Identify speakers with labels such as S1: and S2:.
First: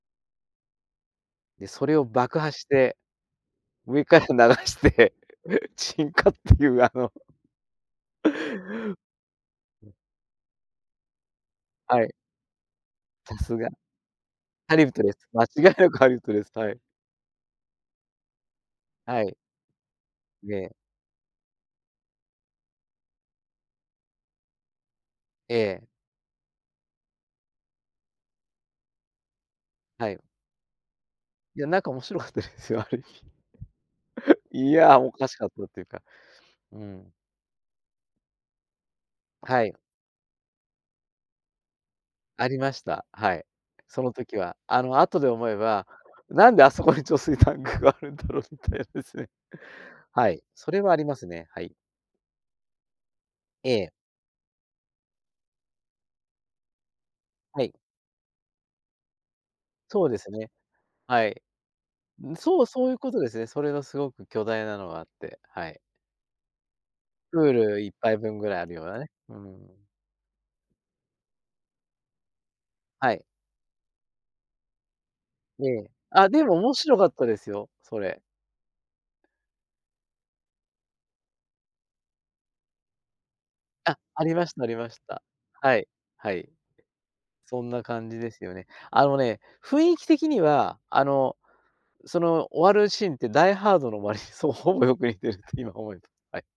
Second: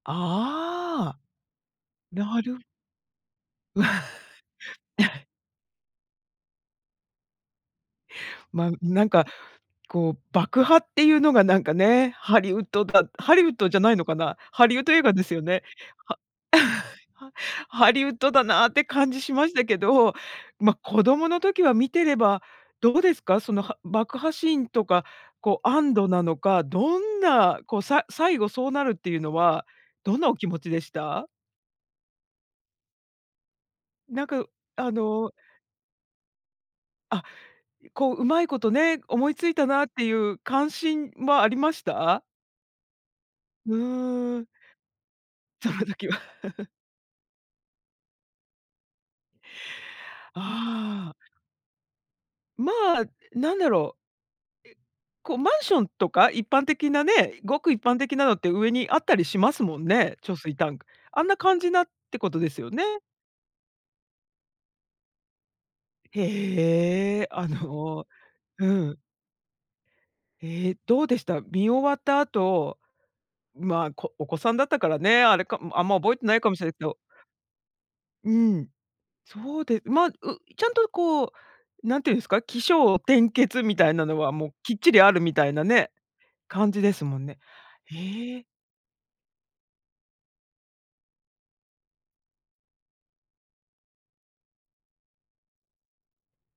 S1: ああ。
S2: で、それを爆
S1: な
S2: 破
S1: る
S2: して
S1: う
S2: 上から流して
S1: わ。
S2: 沈火っていうあの
S1: ま、うなんか
S2: うん。
S1: こう爆破っていうのがなんか
S2: は
S1: ね、
S2: い。
S1: ハリウッドだハ
S2: た
S1: リウッ
S2: す
S1: ド
S2: が。
S1: じゃないのかな。ハ
S2: ハ
S1: リウッ
S2: リウッ
S1: ド映
S2: ド
S1: 画
S2: です。
S1: ですよ
S2: 間違い
S1: ね。
S2: なくハリウ
S1: ハ
S2: ッ ドです、はい。
S1: ハハリウッドだなって感じ
S2: は
S1: し
S2: い。
S1: ましたけど、
S2: ね。
S1: ま、子供の時は見てれば、どうですか？そのは爆破シーンとか、
S2: え
S1: こう
S2: え。
S1: 安堵なのか、どんな、こうさ最後そうなるっていうのは、
S2: はい。
S1: ど
S2: う。
S1: んなお気持ちでした？
S2: いや、なんか面白かったですよ。ある意味。
S1: なんか、う
S2: い
S1: あ
S2: や、おか
S1: の
S2: しかったっていうか。うん。
S1: あ、いこう、うまいことね、思いつい
S2: は
S1: た
S2: い。
S1: なっていう関心はありました？
S2: ありました。はい、
S1: う
S2: その時
S1: ーん。
S2: は。あの後で思え
S1: その
S2: ば、
S1: 時は。
S2: なんで あそこに貯水タンクがあるんだろうみたいなですね。はい、それはあり
S1: ああ。
S2: ますね、はい。
S1: まあ、なんだ
S2: え
S1: ろう。え、
S2: え。
S1: うこうマンションとか、一般的なね、いご
S2: は
S1: く
S2: い。
S1: 一般的なのって上にあったりしますもん
S2: そう
S1: ね、
S2: です
S1: 貯
S2: ね。
S1: 水タンク。あ
S2: は
S1: んな
S2: い。
S1: 感じなってこ
S2: うん、
S1: とで
S2: そ
S1: す
S2: う、
S1: よね。
S2: そういうことですね、それがすごく巨大なのがあって、はい。
S1: へえ、
S2: プ
S1: あ
S2: ールいっ
S1: の
S2: ぱいぶんぐらいあ
S1: う
S2: るよう
S1: ん。
S2: なね、うーん。
S1: へえ、どうでした？見終わった後、
S2: はい。
S1: まあ、こお子さんだったからね、あれか、あん
S2: で
S1: ま覚えて
S2: あ、
S1: ない
S2: で
S1: か
S2: も
S1: もしれない
S2: 面
S1: けど。
S2: 白かったですよ、それ。
S1: うん、そうでま、うちゃんとこう、何て言うんすか、起承転結みたい
S2: あ、
S1: なの
S2: あ
S1: は
S2: りま
S1: も
S2: し
S1: う、
S2: た、あ
S1: き
S2: り
S1: っ
S2: ま
S1: ち
S2: し
S1: りある
S2: た。
S1: みたいな
S2: はい、
S1: ね、
S2: はい。
S1: 感じですもんね。
S2: そんな感じで
S1: へ
S2: す
S1: え。
S2: よね。あのね、雰囲気的にはあの、その終わるシーンってダイハードの終わりにそう、ほぼよく似てるって今思うとはい。